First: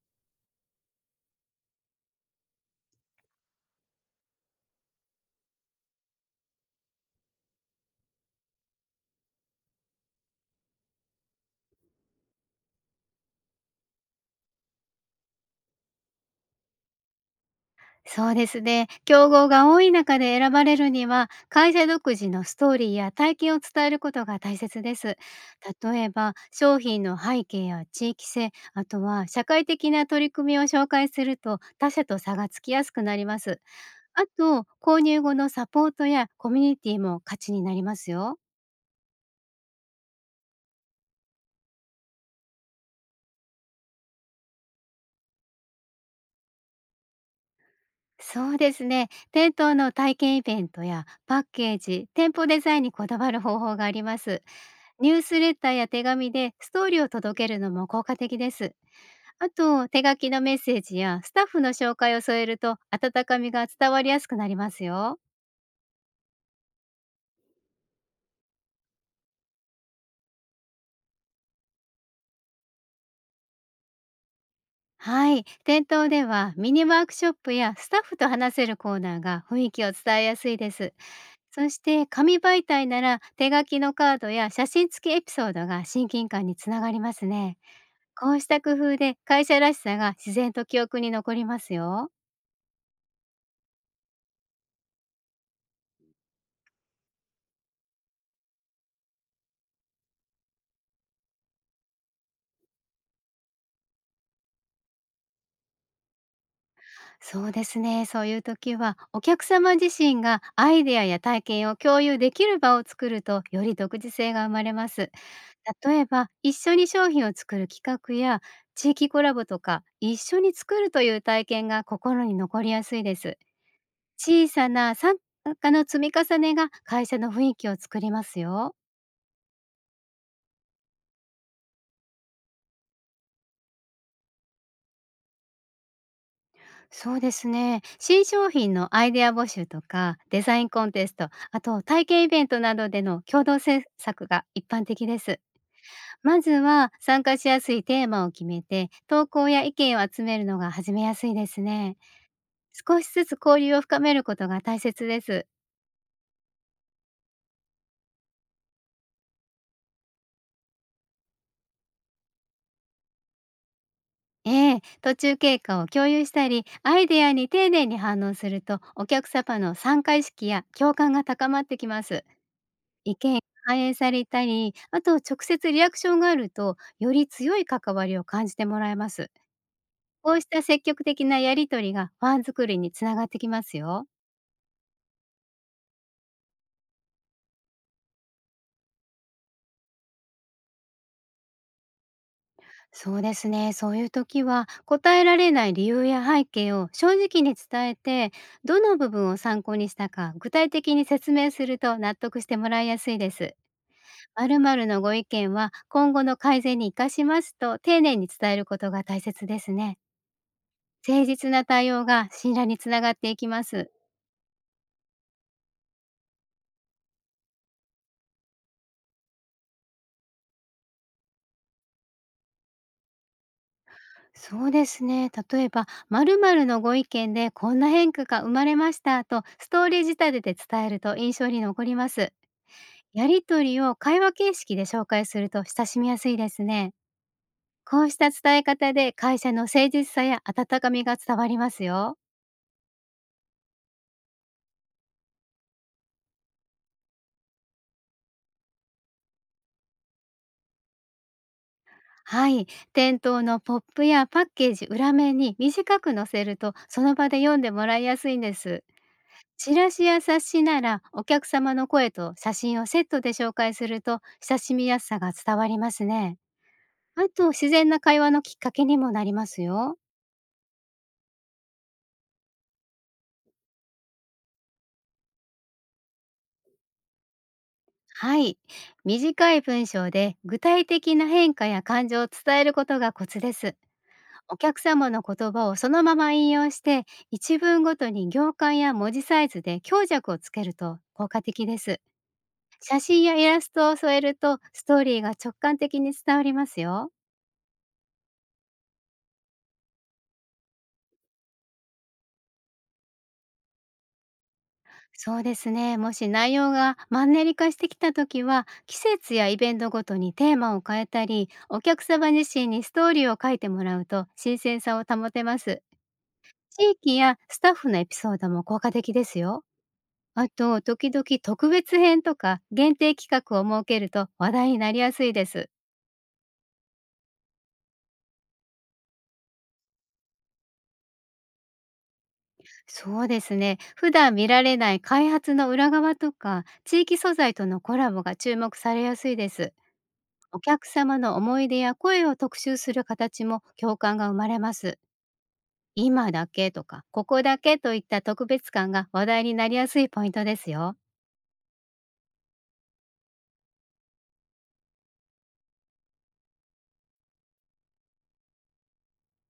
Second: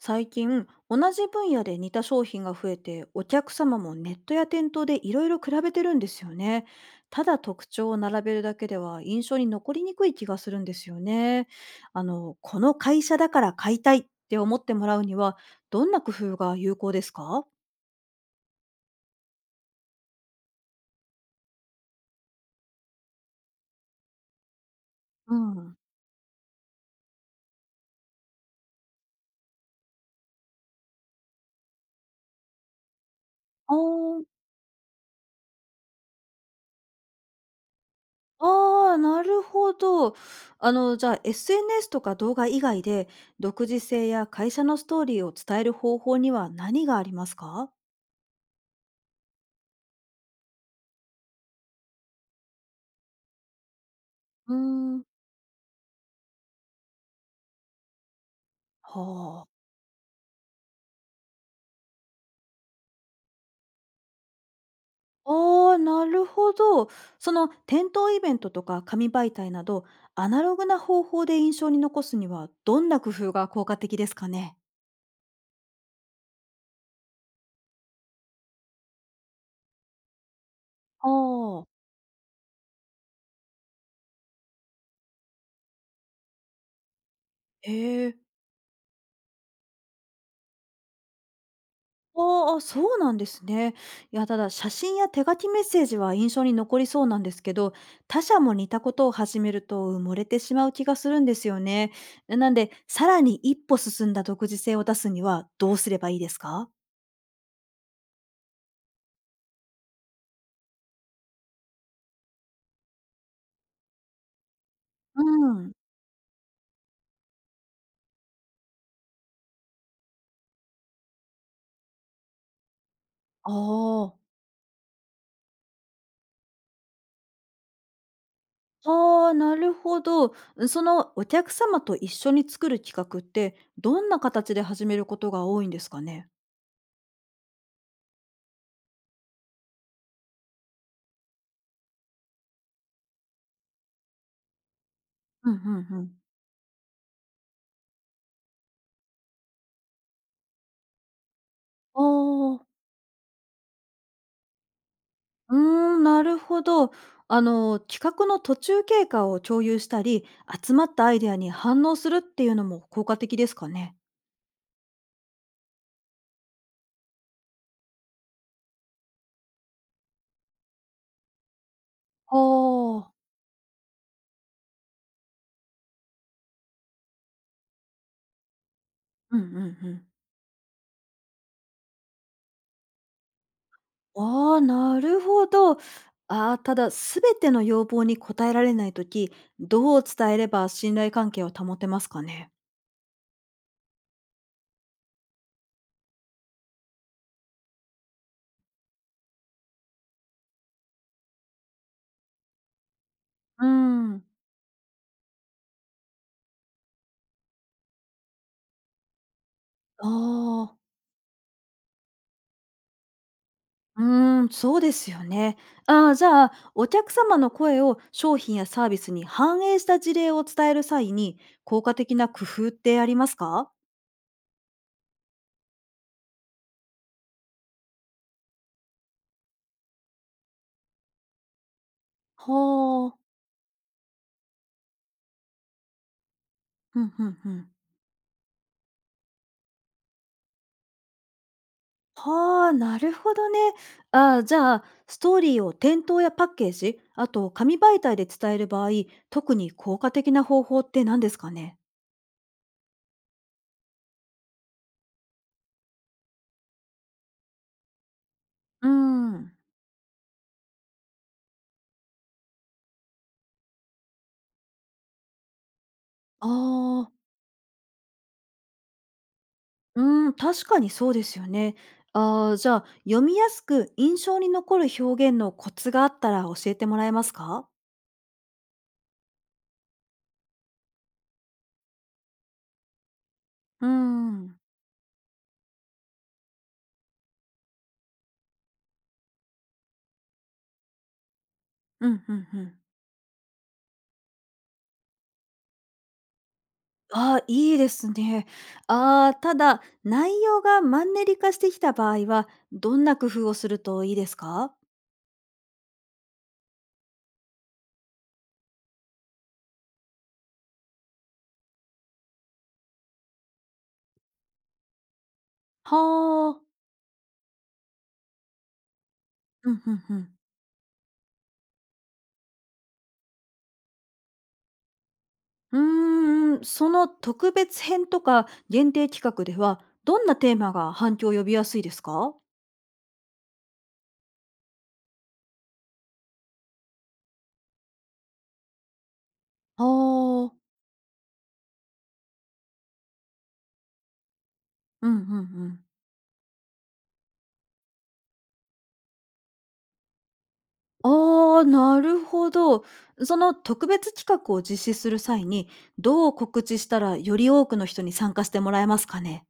最近同じ分野で似た商品が増えて、お客様もネットや店頭でいろいろ比べてるんですよね。ただ特徴を並べるだけでは印象に残りにくい気がするんですよね。この会社だから買いたいって思ってもらうには、どんな工夫が有効ですか？そうですね。競合が多い中で選ばれるには、会社独自のストーリーや体験を伝えることが大切です。うん。例えば、商品の背景や地域性、あとは社会的な取り組みを紹介すると、他社と差がつきやすくなります。ああー。と、購入後のサポートやコミュニティも価値になりますよ。あー、なるほど。じゃあ SNS とか動画以外で、独自性や会社のストーリーを伝える方法には何がありますか？そうですね。店頭の体験イベントやパッケージ、店舗デザインにこだわる方法があります。うーん。ニュースレターや手紙でストーリーを届けるのも効果的です。はああ。と、手書きのメッセージやスタッフの紹介を添えると温かみが伝わりやすくなりますよ。ああ、なるほど。その店頭イベントとか紙媒体など、アナログな方法で印象に残すには、どんな工夫が効果的ですかね？はい。店頭ではミニワークショップやスタッフと話せるコーナーが雰囲気を伝えやすいです。あそあ、して、紙媒体なら手書きのカードや写真付きエピソードが親近感につながりますね。へえ。こうした工夫で会社らしさが自然と記憶に残りますよ。ああ、そうなんですね。いや、ただ写真や手書きメッセージは印象に残りそうなんですけど、他社も似たことを始めると埋もれてしまう気がするんですよね。なんで、さらに一歩進んだ独自性を出すにはどうすればいいですか？そうですね。そういう時は、お客様自身がアイデアや体験を共有できる場を作るとより独自性が生まれます。うん。例えば、一緒に商品を作る企画や、地域コラボとか一緒に作るという体験が心に残りやすいです。ああ。小さな参加の積み重ねが会社の雰囲気を作りますよ。ああ、なるほど。そのお客様と一緒に作る企画って、どんな形で始めることが多いんですかね？そうですね。新商品のアイデア募集とか、デザインコンテスト、あと体験イベントなどでの共同制作が一般的です。うんうんうん。まずは参加しやすいテーマを決めて、投稿や意見を集めるのが始めやすいですね。ああ、少しずつ交流を深めることが大切です。うーん、なるほど。あの、企画の途中経過を共有したり、集まったアイデアに反応するっていうのも効果的ですかね？ええ、途中経過を共有したり、アイデアに丁寧に反応すると、お客様の参加意識や共感が高まってきます。ああ。意見が反映されたり、あと直接リアクションがあると、より強い関わりを感じてもらえます。うんうんうん。こうした積極的なやりとりがファン作りにつながってきますよ。ああ、なるほど。ああ、ただ全ての要望に応えられないとき、どう伝えれば信頼関係を保てますかね？そうですね。そういう時は、答えられない理由や背景を正直に伝えて、どの部分を参考にしたか具体的に説明すると納得してもらいやすいです。うん。〇〇のご意見は今後の改善に生かします、と丁寧に伝えることが大切ですね。ああ、誠実な対応が信頼につながっていきます。うーん、そうですよね。ああ、じゃあ、お客様の声を商品やサービスに反映した事例を伝える際に、効果的な工夫ってありますか？そうですね。例えば、〇〇のご意見でこんな変化が生まれました、とストーリー仕立てて伝えると印象に残ります。はあ、やりとりを会話形式で紹介すると親しみやすいですね。ふんふんふん。こうした伝え方で会社の誠実さや温かみが伝わりますよ。はあ、なるほどね。ああ、じゃあ、ストーリーを店頭やパッケージ、あと紙媒体で伝える場合、特に効果的な方法って何ですかね？はい。店頭のポップやパッケージ裏面に短く載せると、その場で読んでもらいやすいんです。うーん。チラシや冊子ならお客様の声と写真をセットで紹介すると、親しみやすさが伝わりますね。ああ。あと、自然な会話のきっかけにもなりますよ。うーん、確かにそうですよね。ああ、じゃあ、読みやすく印象に残る表現のコツがあったら教えてもらえますか？はい。短い文章で具体的な変化や感情を伝えることがコツです。うーおん。客様の言葉をそのまま引用して、一文ごとに行間や文字サイズで強弱をつけると効果的です。うん、うんうん。写真やイラストを添えるとストーリーが直感的に伝わりますよ。ああ、いいですね。ああ、ただ、内容がマンネリ化してきた場合は、どんな工夫をするといいですか？そうですね。もし内容がマンネリ化してきた時は、季節やイベントごとにテーマを変えたり、お客様自身にストーリーを書いてもらうと新鮮さを保てます。はあ。地域やスタッフのエピソードも効果的ですよ。うん、うんうん。あと、時々特別編とか限定企画を設けると話題になりやすいです。うーん、その特別編とか限定企画では、どんなテーマが反響を呼びやすいですか？そうですね。普段見られない開発の裏側とか、地域素材とのコラボが注目されやすいです。ああー。お客様の思い出や声を特集する形も共感が生まれます。うんうんうん。今だけとか、ここだけといった特別感が話題になりやすいポイントですよ。ああ、なるほど。その特別企画を実施する際に、どう告知したらより多くの人に参加してもらえますかね？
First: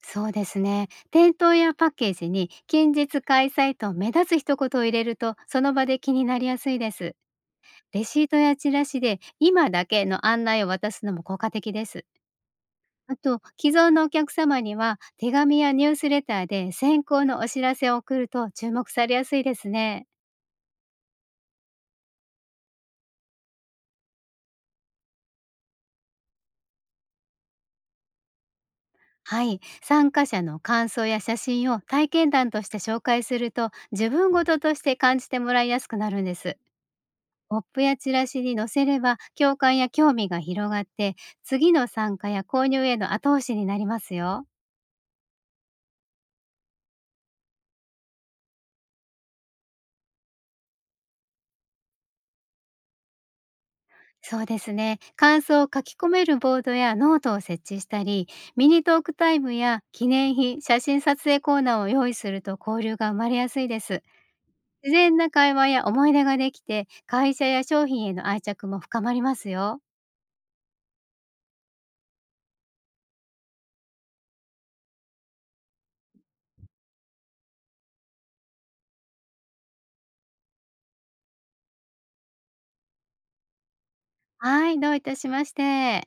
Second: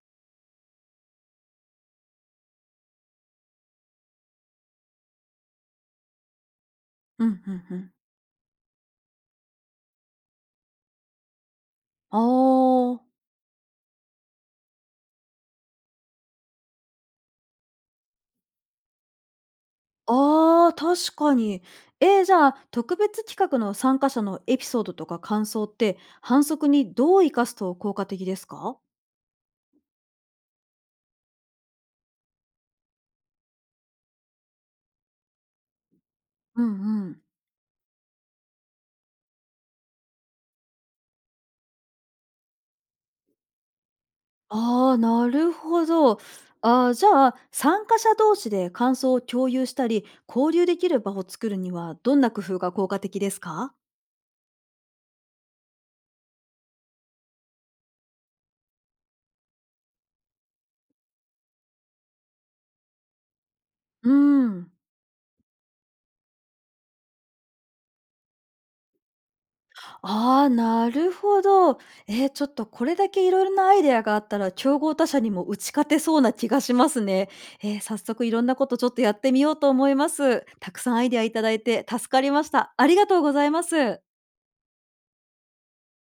そうですね。店頭やパッケージに近日開催と目立つ一言を入れると、その場で気になりやすいです。うんうんうん。レシートやチラシで今だけの案内を渡すのも効果的です。ああ、あと、既存のお客様には手紙やニュースレターで先行のお知らせを送ると注目されやすいですね。ああ、確かに。じゃあ、特別企画の参加者のエピソードとか感想って、反則にどう生かすと効果的ですか？はい、参加者の感想や写真を体験談として紹介すると、自分ごととして感じてもらいやすくなるんです。うんうん。ポップやチラシに載せれば共感や興味が広がって、次の参加や購入への後押しになりますよ。ああ、なるほど。あーじゃあ、参加者同士で感想を共有したり、交流できる場を作るには、どんな工夫が効果的ですか？そうですね、感想を書き込めるボードやノートを設置したり、ミニトークタイムや記念品写真撮影コーナーを用意すると交流が生まれやすいです。うん。自然な会話や思い出ができて、会社や商品への愛着も深まりますよ。ああ、なるほど。ちょっとこれだけいろいろなアイデアがあったら、競合他社にも打ち勝てそうな気がしますね。早速いろんなことちょっとやってみようと思います。たくさんアイデアいただいて助かりました。ありがとうございます。はい、どういたしまして。